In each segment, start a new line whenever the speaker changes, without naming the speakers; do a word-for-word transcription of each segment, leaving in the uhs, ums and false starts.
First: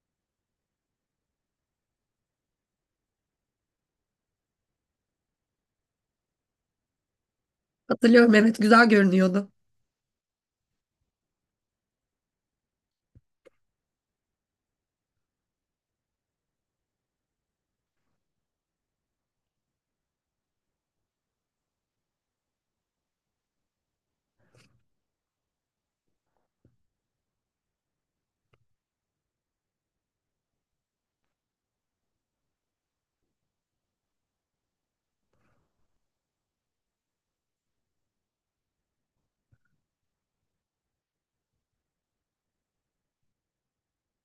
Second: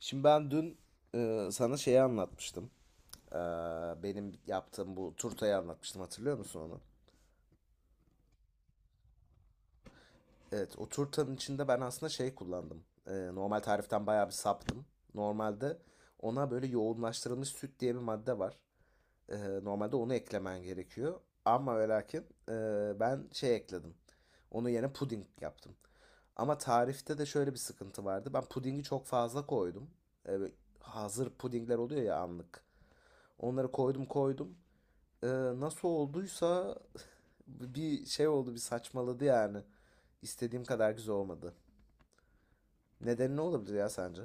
Şimdi ben dün e, sana şeyi anlatmıştım. E, benim yaptığım bu turtayı anlatmıştım. Hatırlıyor musun onu?
Hatırlıyorum, evet, güzel görünüyordu.
Evet, o turtanın içinde ben aslında şey kullandım. E, normal tariften bayağı bir saptım. Normalde ona böyle yoğunlaştırılmış süt diye bir madde var. E, normalde onu eklemen gerekiyor. Ama ve lakin e, ben şey ekledim. Onu yerine puding yaptım. Ama tarifte de şöyle bir sıkıntı vardı. Ben pudingi çok fazla koydum. E, böyle hazır pudingler oluyor ya anlık. Onları koydum koydum. Ee, nasıl olduysa bir şey oldu bir saçmaladı yani. İstediğim kadar güzel olmadı. Nedeni ne olabilir ya sence?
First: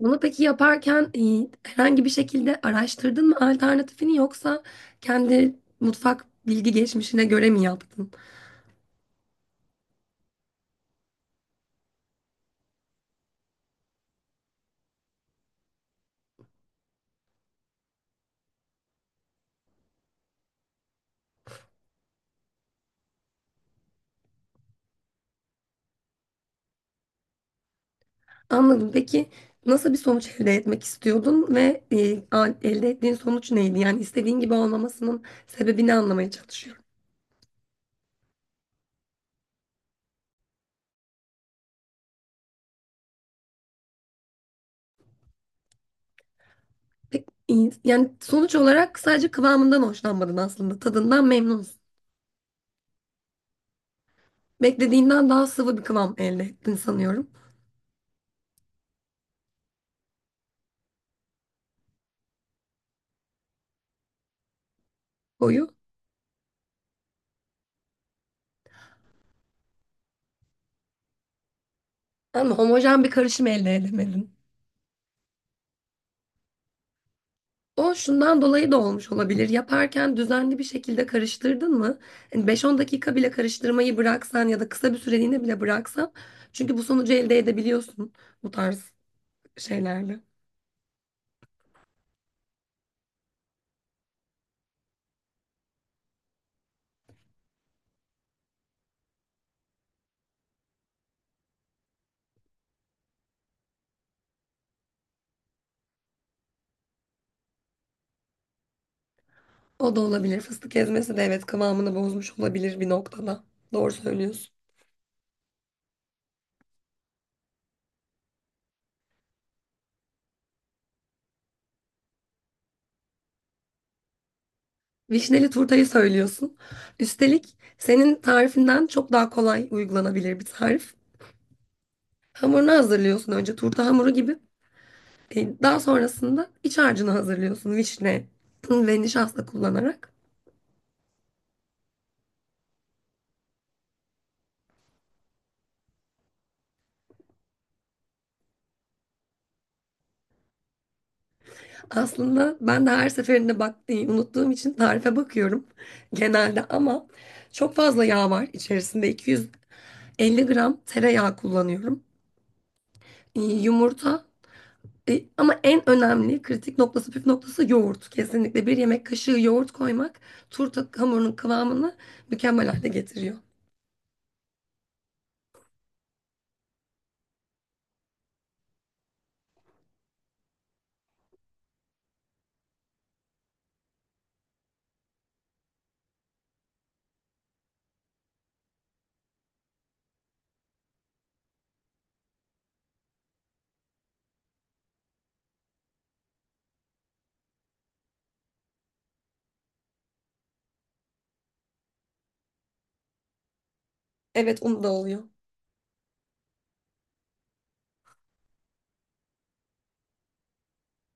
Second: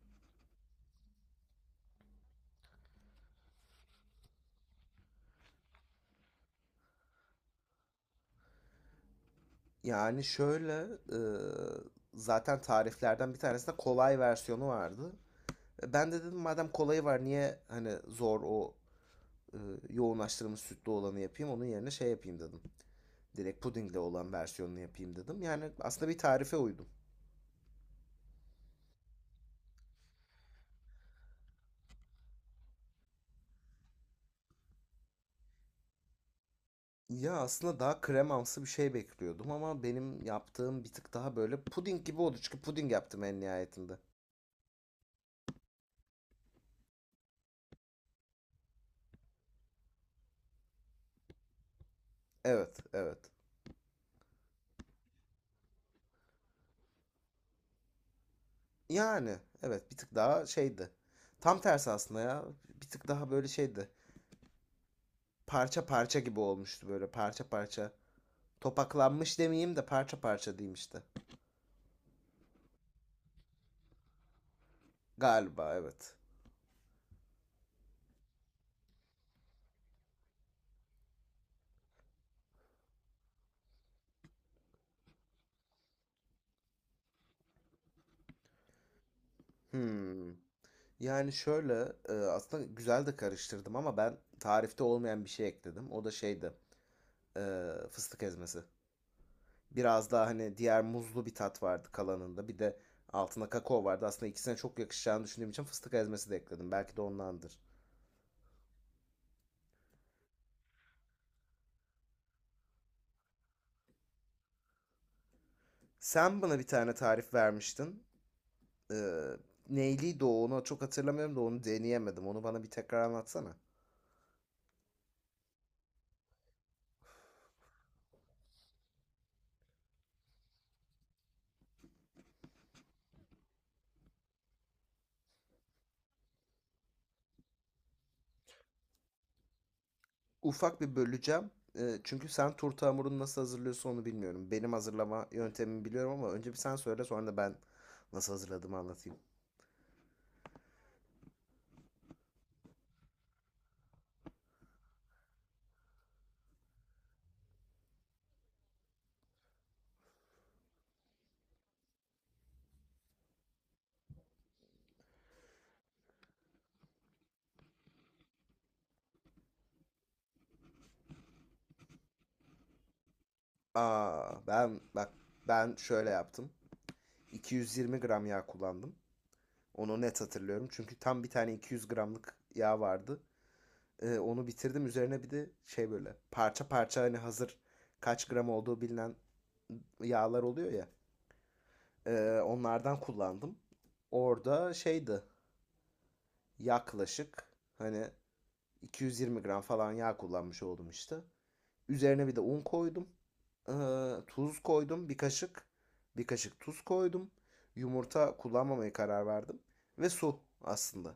Bunu peki yaparken e, herhangi bir şekilde araştırdın mı alternatifini, yoksa kendi mutfak bilgi geçmişine göre mi yaptın?
Yani şöyle e, zaten tariflerden bir tanesinde kolay versiyonu vardı. E, Ben de dedim madem kolayı var niye hani zor o e, yoğunlaştırılmış sütlü olanı yapayım onun yerine şey yapayım dedim. Direkt pudingle olan versiyonunu yapayım dedim. Yani aslında bir tarife uydum.
Anladım. Peki nasıl bir sonuç elde etmek istiyordun ve e, al- elde ettiğin sonuç neydi? Yani istediğin gibi olmamasının sebebini anlamaya çalışıyorum.
Ya aslında daha kremamsı bir şey bekliyordum ama benim yaptığım bir tık daha böyle puding gibi oldu. Çünkü puding yaptım en nihayetinde.
Peki, e, yani sonuç olarak sadece kıvamından hoşlanmadın aslında. Tadından memnunsun.
Evet, evet.
Beklediğinden daha sıvı bir kıvam elde ettin sanıyorum.
Yani evet bir tık daha şeydi. Tam tersi aslında ya. Bir tık daha böyle şeydi.
Koyu.
Parça parça gibi olmuştu böyle parça parça. Topaklanmış demeyeyim de parça parça diyeyim işte.
Ama homojen bir karışım elde edemedin.
Galiba evet.
O şundan dolayı da olmuş olabilir. Yaparken düzenli bir şekilde karıştırdın mı? Hani beş on dakika bile karıştırmayı bıraksan ya da kısa bir süreliğine bile bıraksan. Çünkü bu sonucu elde edebiliyorsun bu tarz şeylerle.
Hmm. Yani şöyle e, aslında güzel de karıştırdım ama ben tarifte olmayan bir şey ekledim. O da şeydi. e, Fıstık ezmesi. Biraz daha hani diğer muzlu bir tat vardı kalanında. Bir de altına kakao vardı. Aslında ikisine çok yakışacağını düşündüğüm için fıstık ezmesi de ekledim. Belki de ondandır.
O da olabilir. Fıstık ezmesi de, evet, kıvamını bozmuş olabilir bir noktada. Doğru söylüyorsun.
Sen bana bir tane tarif vermiştin. Ee, neyliydi o? Onu çok hatırlamıyorum da onu deneyemedim. Onu bana bir tekrar anlatsana.
Vişneli turtayı söylüyorsun. Üstelik senin tarifinden çok daha kolay uygulanabilir bir tarif. Hamurunu hazırlıyorsun önce, turta hamuru gibi. E, Daha sonrasında iç harcını hazırlıyorsun vişne ve nişasta kullanarak.
Ufak bir böleceğim. Ee, çünkü sen turta hamurunu nasıl hazırlıyorsun onu bilmiyorum. Benim hazırlama yöntemimi biliyorum ama önce bir sen söyle sonra da ben nasıl hazırladığımı anlatayım.
Aslında ben de her seferinde bak, e, unuttuğum için tarife bakıyorum genelde, ama çok fazla yağ var içerisinde, iki yüz elli gram tereyağı kullanıyorum. E, Yumurta, e, ama en önemli kritik noktası, püf noktası yoğurt. Kesinlikle bir yemek kaşığı yoğurt koymak turta hamurunun kıvamını mükemmel hale getiriyor.
Aa, ben bak ben şöyle yaptım. 220 gram yağ kullandım. Onu net hatırlıyorum. Çünkü tam bir tane 200 gramlık yağ vardı. Ee, onu bitirdim. Üzerine bir de şey böyle parça parça hani hazır kaç gram olduğu bilinen yağlar oluyor ya. Ee, onlardan kullandım. Orada şeydi yaklaşık hani 220 gram falan yağ kullanmış oldum işte. Üzerine bir de un koydum. Ee, tuz
Evet, onu da
koydum bir
oluyor.
kaşık. Bir kaşık tuz koydum. Yumurta kullanmamaya karar verdim. Ve su aslında.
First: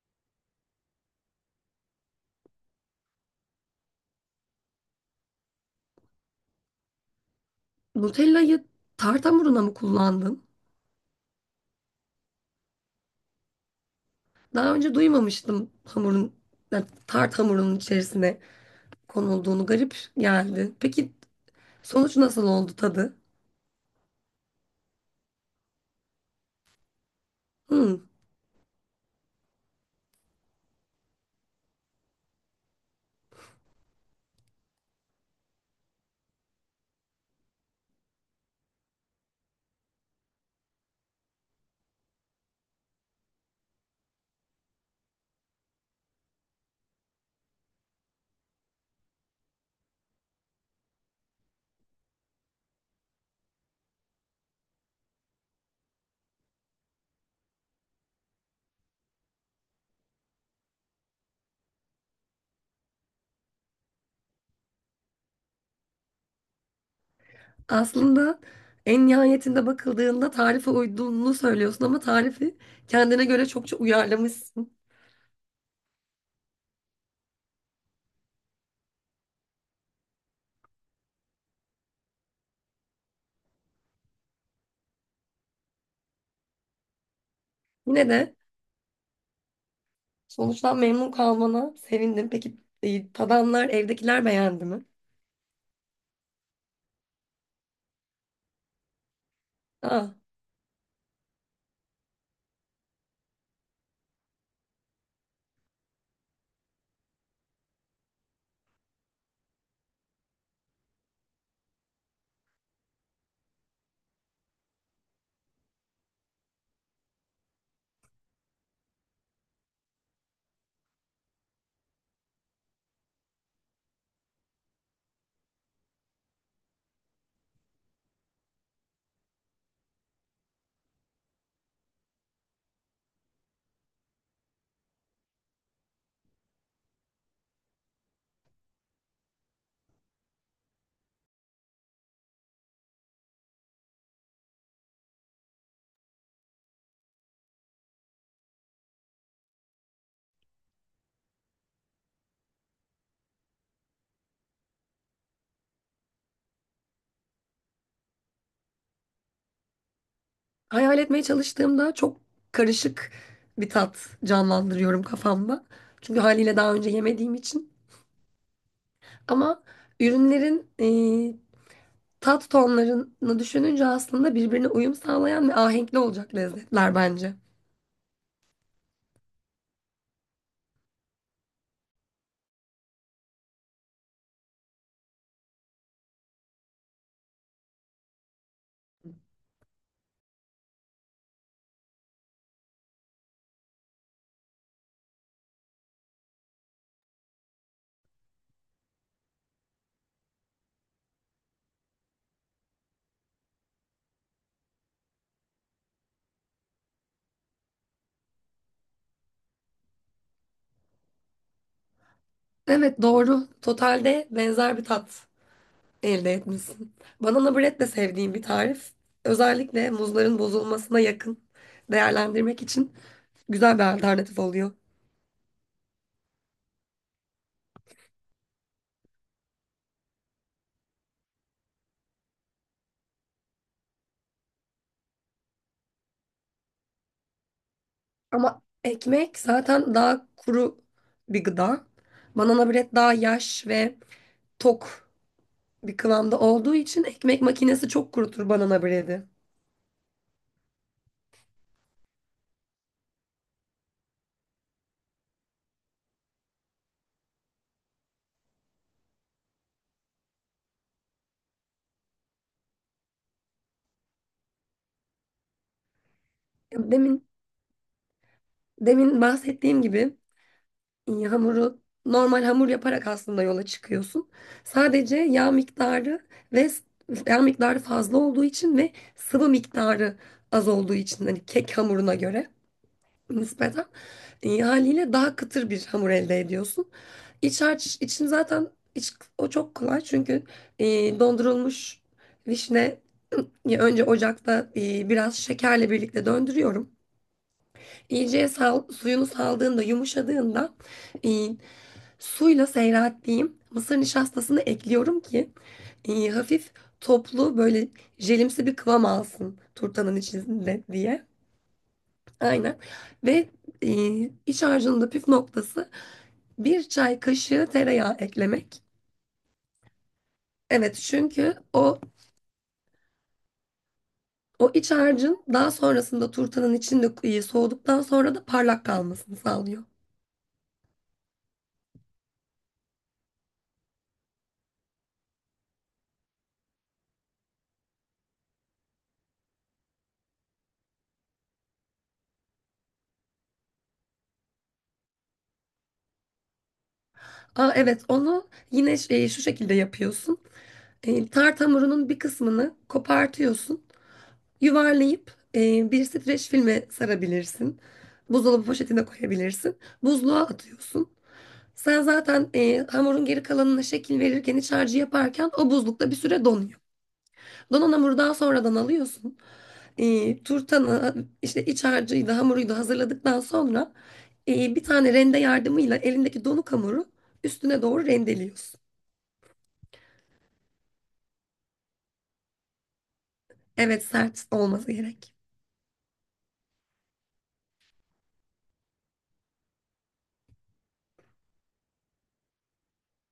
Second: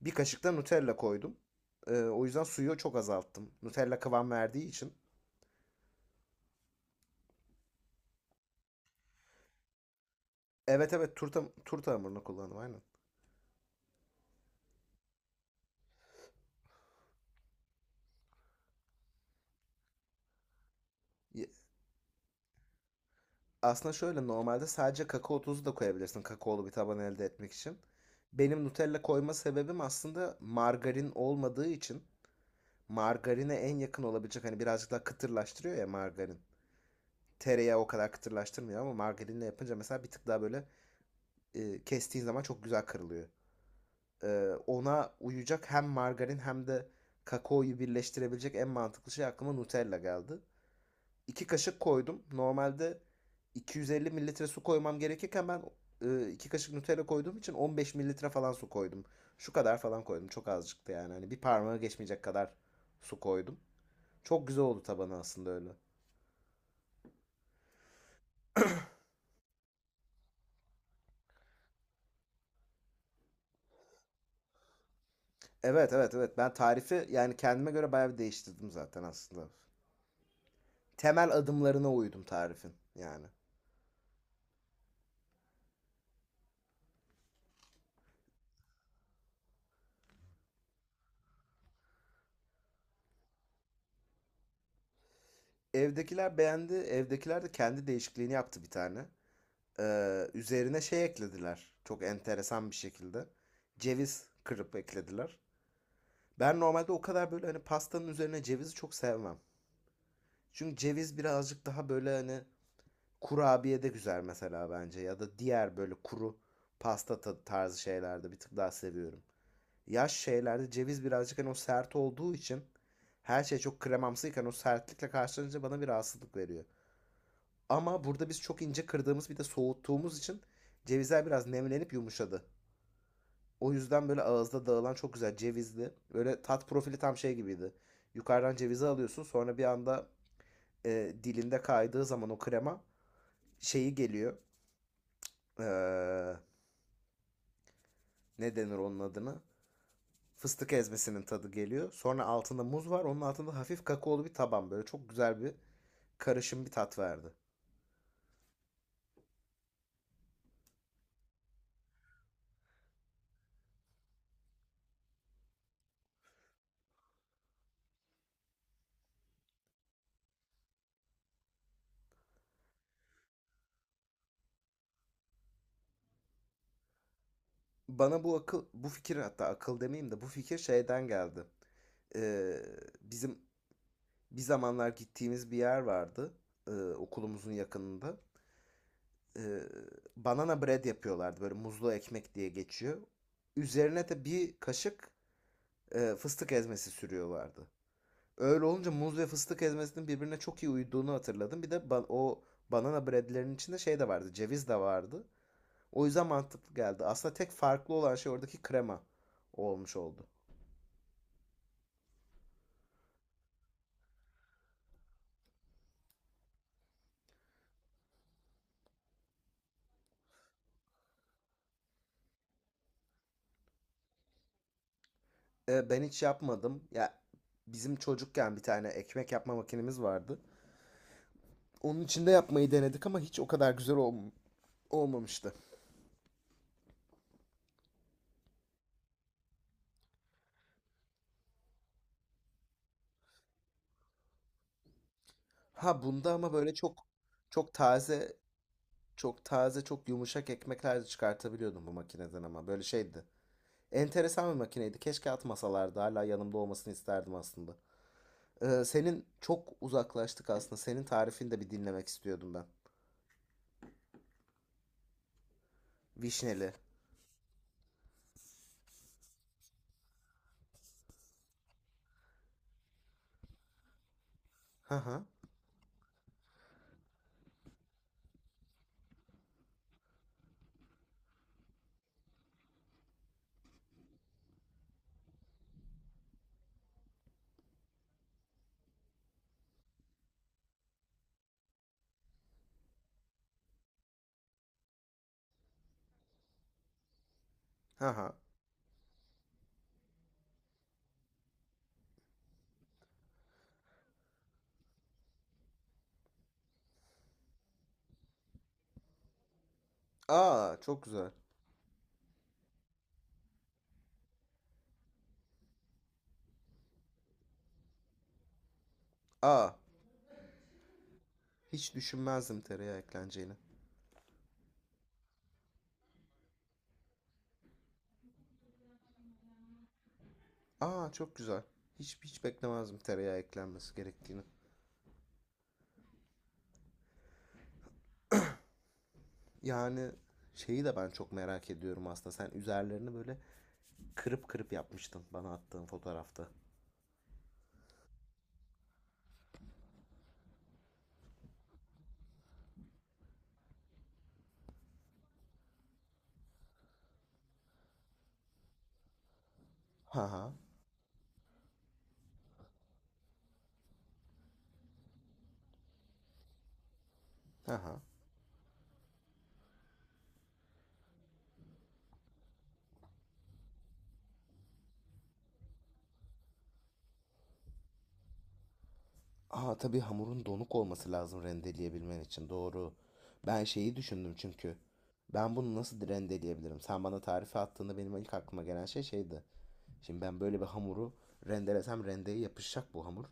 Bir kaşık da Nutella koydum. Ee, o yüzden suyu çok azalttım. Nutella kıvam verdiği için.
Nutella'yı tart hamuruna mı kullandın?
Evet, evet, turta, turta hamurunu kullandım aynen.
Daha önce duymamıştım hamurun, yani tart hamurunun içerisine konulduğunu. Garip geldi. Peki sonuç nasıl oldu, tadı?
Aslında şöyle normalde sadece kakao tozu da koyabilirsin kakaolu bir taban elde etmek için.
Hmm.
Benim Nutella koyma sebebim aslında margarin olmadığı için margarine en yakın olabilecek hani birazcık daha kıtırlaştırıyor ya margarin. Tereyağı o kadar kıtırlaştırmıyor ama margarinle yapınca mesela bir tık daha böyle e, kestiğin zaman çok güzel kırılıyor. E, ona uyacak hem margarin hem de kakaoyu birleştirebilecek en mantıklı şey aklıma Nutella geldi. 2 kaşık koydum. Normalde 250 mililitre su koymam gerekirken ben iki kaşık Nutella koyduğum için 15 mililitre falan su koydum. Şu kadar falan koydum. Çok azıcıktı yani. Hani bir parmağı geçmeyecek kadar su koydum. Çok güzel oldu tabanı aslında öyle.
Aslında en nihayetinde bakıldığında tarife uyduğunu söylüyorsun, ama tarifi kendine göre çokça uyarlamışsın.
Evet, evet, evet. Ben tarifi yani kendime göre bayağı bir değiştirdim zaten aslında. Temel adımlarına uydum tarifin yani.
Yine de sonuçtan memnun kalmana sevindim. Peki, e, tadanlar, evdekiler beğendi mi?
Evdekiler beğendi. Evdekiler de kendi değişikliğini yaptı bir tane.
Aa,
Ee, üzerine şey eklediler. Çok enteresan bir şekilde. Ceviz kırıp eklediler. Ben normalde o kadar böyle hani pastanın üzerine cevizi çok sevmem. Çünkü ceviz birazcık daha böyle hani kurabiye de güzel mesela bence. Ya da diğer böyle kuru pasta ta- tarzı şeylerde bir tık daha seviyorum. Yaş şeylerde ceviz birazcık hani o sert olduğu için her şey çok kremamsıyken o sertlikle karşılanınca bana bir rahatsızlık veriyor. Ama burada biz çok ince kırdığımız bir de soğuttuğumuz için cevizler biraz nemlenip yumuşadı. O yüzden böyle ağızda dağılan çok güzel cevizli. Böyle tat profili tam şey gibiydi. Yukarıdan cevizi alıyorsun sonra bir anda e, dilinde kaydığı zaman o krema şeyi geliyor. Eee, ne denir onun adını? Fıstık ezmesinin tadı geliyor. Sonra altında muz var. Onun altında hafif kakaolu bir taban. Böyle çok güzel bir karışım bir tat verdi.
hayal etmeye çalıştığımda çok karışık bir tat canlandırıyorum kafamda. Çünkü haliyle daha önce yemediğim için. Ama ürünlerin e, tat tonlarını düşününce aslında birbirine uyum sağlayan ve ahenkli olacak lezzetler bence.
Bana bu akıl, bu fikir, hatta akıl demeyeyim de bu fikir şeyden geldi. Ee, bizim bir zamanlar gittiğimiz bir yer vardı ee, okulumuzun yakınında. Ee, banana bread yapıyorlardı, böyle muzlu ekmek diye geçiyor. Üzerine de bir kaşık e, fıstık ezmesi sürüyorlardı. Öyle olunca muz ve fıstık ezmesinin birbirine çok iyi uyduğunu hatırladım. Bir de ba- o banana breadlerin içinde şey de vardı, ceviz de vardı. O yüzden mantıklı geldi. Aslında tek farklı olan şey oradaki krema olmuş oldu.
Evet, doğru. Totalde benzer bir tat elde etmişsin. Banana bread de sevdiğim bir tarif. Özellikle muzların bozulmasına yakın değerlendirmek için güzel bir alternatif oluyor.
E, ben hiç yapmadım. Ya bizim çocukken bir tane ekmek yapma makinemiz vardı. Onun içinde yapmayı denedik ama hiç o kadar güzel olm- olmamıştı.
Ama ekmek zaten daha kuru bir gıda. Banana bread daha yaş ve tok bir
Ha bunda
kıvamda
ama böyle
olduğu
çok
için ekmek
çok
makinesi çok
taze,
kurutur banana bread'i.
çok taze, çok yumuşak ekmekler de çıkartabiliyordum bu makineden ama böyle şeydi. Enteresan bir makineydi. Keşke atmasalardı. Hala yanımda olmasını isterdim aslında. E, senin çok uzaklaştık aslında. Senin tarifini de bir dinlemek istiyordum ben. Vişneli.
Demin demin bahsettiğim gibi, e, hamuru normal hamur yaparak aslında yola çıkıyorsun.
Hı
Sadece
hı.
yağ miktarı ve s- yağ miktarı fazla olduğu için ve sıvı miktarı az olduğu için, hani kek hamuruna göre nispeten, e, haliyle daha kıtır bir hamur elde ediyorsun. İç harç için zaten iç, o çok kolay, çünkü e, dondurulmuş vişne, e, önce ocakta e, biraz şekerle birlikte döndürüyorum.
Hı hı.
İyice sal- suyunu saldığında, yumuşadığında, e, suyla seyrettiğim mısır nişastasını ekliyorum ki e, hafif toplu, böyle jelimsi bir kıvam alsın turtanın
Aa,
içinde
çok
diye.
güzel.
Aynen. Ve e, iç harcının da püf noktası bir çay kaşığı tereyağı eklemek.
Aa.
Evet, çünkü
Hiç
o
düşünmezdim tereyağı ekleneceğini.
o iç harcın daha sonrasında turtanın içinde e, soğuduktan sonra da parlak kalmasını sağlıyor.
Aa, çok güzel. Hiç hiç beklemezdim tereyağı eklenmesi gerektiğini. Yani şeyi de ben çok merak ediyorum aslında. Sen üzerlerini böyle kırıp kırıp yapmıştın bana attığın fotoğrafta.
Aa, evet, onu yine şey, şu şekilde yapıyorsun. E, tart hamurunun bir kısmını kopartıyorsun. Yuvarlayıp e, bir streç filme sarabilirsin. Buzdolabı poşetine koyabilirsin.
Ha
Buzluğa
ha.
atıyorsun. Sen zaten e, hamurun geri kalanına şekil verirken, iç harcı yaparken, o buzlukta bir süre donuyor.
Ha
Donan
ha.
hamuru daha sonradan alıyorsun. E, turtanı işte iç harcıyı da hamuruyu da hazırladıktan sonra, e, bir tane rende yardımıyla elindeki donuk hamuru üstüne doğru rendeliyorsun.
Aa, tabii hamurun donuk olması lazım rendeleyebilmen için. Doğru. Ben şeyi
Evet,
düşündüm
sert
çünkü.
olması gerek.
Ben bunu nasıl rendeleyebilirim? Sen bana tarifi attığında benim ilk aklıma gelen şey şeydi. Şimdi ben böyle bir hamuru rendelesem rendeye yapışacak bu hamur.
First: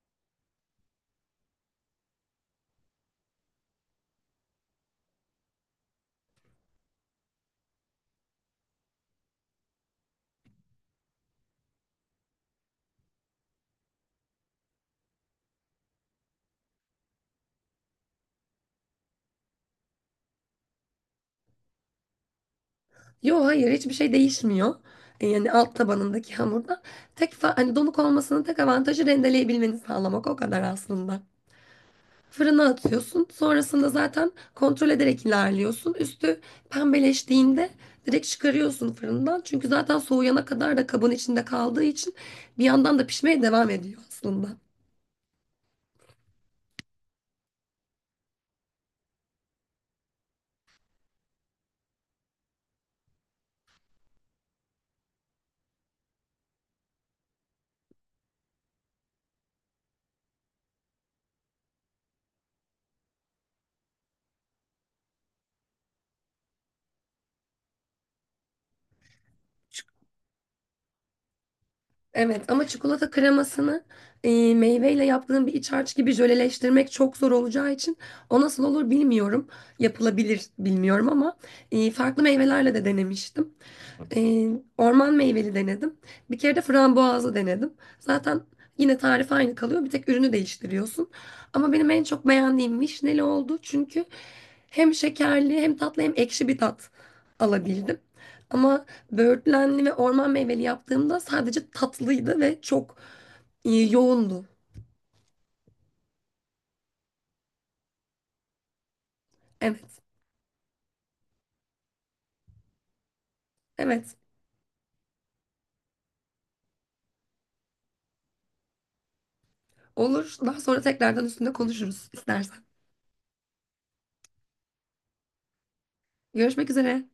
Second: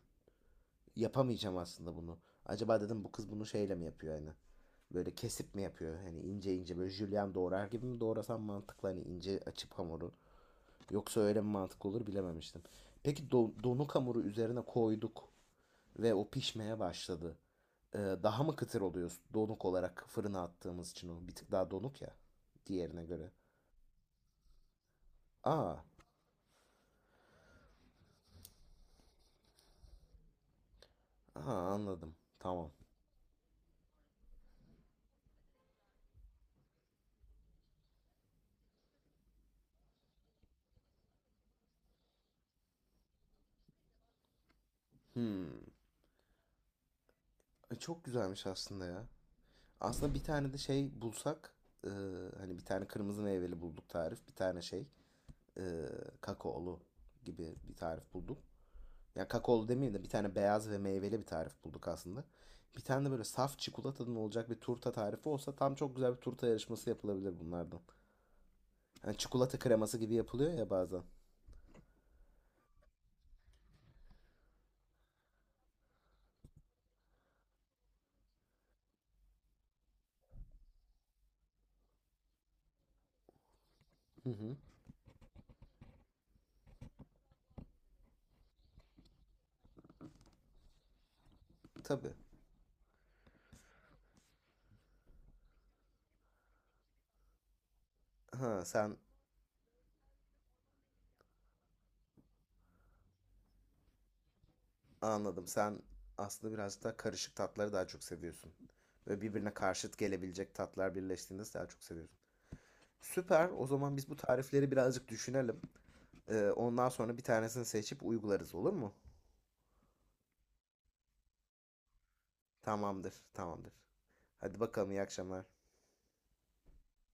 Yapamayacağım aslında bunu. Acaba dedim bu kız bunu şeyle mi yapıyor hani? Böyle kesip mi yapıyor? Hani ince ince böyle jülyen doğrar gibi mi doğrasam mantıklı, hani ince açıp hamuru. Yoksa öyle mi mantıklı olur bilememiştim. Peki do- donuk hamuru üzerine koyduk ve o pişmeye başladı. Ee, daha mı kıtır oluyor donuk olarak fırına attığımız için, o bir tık daha donuk ya diğerine göre.
Yo, hayır, hiçbir şey değişmiyor. E, Yani
Aa,
alt tabanındaki hamurda tek fa- hani donuk olmasının tek avantajı rendeleyebilmeni sağlamak, o kadar aslında.
aha, anladım.
Fırına
Tamam.
atıyorsun. Sonrasında zaten kontrol ederek ilerliyorsun. Üstü pembeleştiğinde direkt çıkarıyorsun fırından. Çünkü zaten soğuyana kadar da kabın içinde kaldığı için bir yandan da pişmeye devam ediyor aslında.
Hmm. E, Çok güzelmiş aslında ya. Aslında bir tane de şey bulsak e, hani bir tane kırmızı meyveli bulduk tarif. Bir tane şey e, kakaolu gibi bir tarif bulduk. Ya yani kakaolu demeyeyim de bir tane beyaz ve meyveli bir tarif bulduk aslında. Bir tane de böyle saf çikolatadan olacak bir turta tarifi olsa tam çok güzel bir turta yarışması yapılabilir bunlardan. Yani çikolata kreması gibi yapılıyor ya bazen.
Evet, ama çikolata kremasını e, meyveyle yaptığım bir iç harç gibi jöleleştirmek çok zor olacağı için o nasıl olur bilmiyorum. Yapılabilir, bilmiyorum, ama e, farklı meyvelerle de denemiştim.
Hı
Ee,
hı.
Orman meyveli denedim. Bir kere de frambuazlı denedim. Zaten yine tarif aynı kalıyor. Bir tek ürünü değiştiriyorsun. Ama benim en
Tabii.
çok beğendiğim vişneli oldu. Çünkü hem şekerli, hem tatlı, hem ekşi bir tat alabildim.
Ha
Ama
sen,
böğürtlenli ve orman meyveli yaptığımda sadece tatlıydı ve çok e, yoğundu.
anladım. Sen aslında birazcık daha karışık tatları daha çok seviyorsun. Böyle birbirine karşıt
Evet,
gelebilecek tatlar birleştiğinde daha çok seviyorsun. Süper. O zaman biz
evet.
bu tarifleri birazcık düşünelim. Ee, ondan sonra bir tanesini seçip uygularız, olur mu?
Olur. Daha sonra tekrardan üstünde konuşuruz istersen.
Tamamdır, tamamdır. Hadi bakalım, iyi akşamlar.
Görüşmek üzere.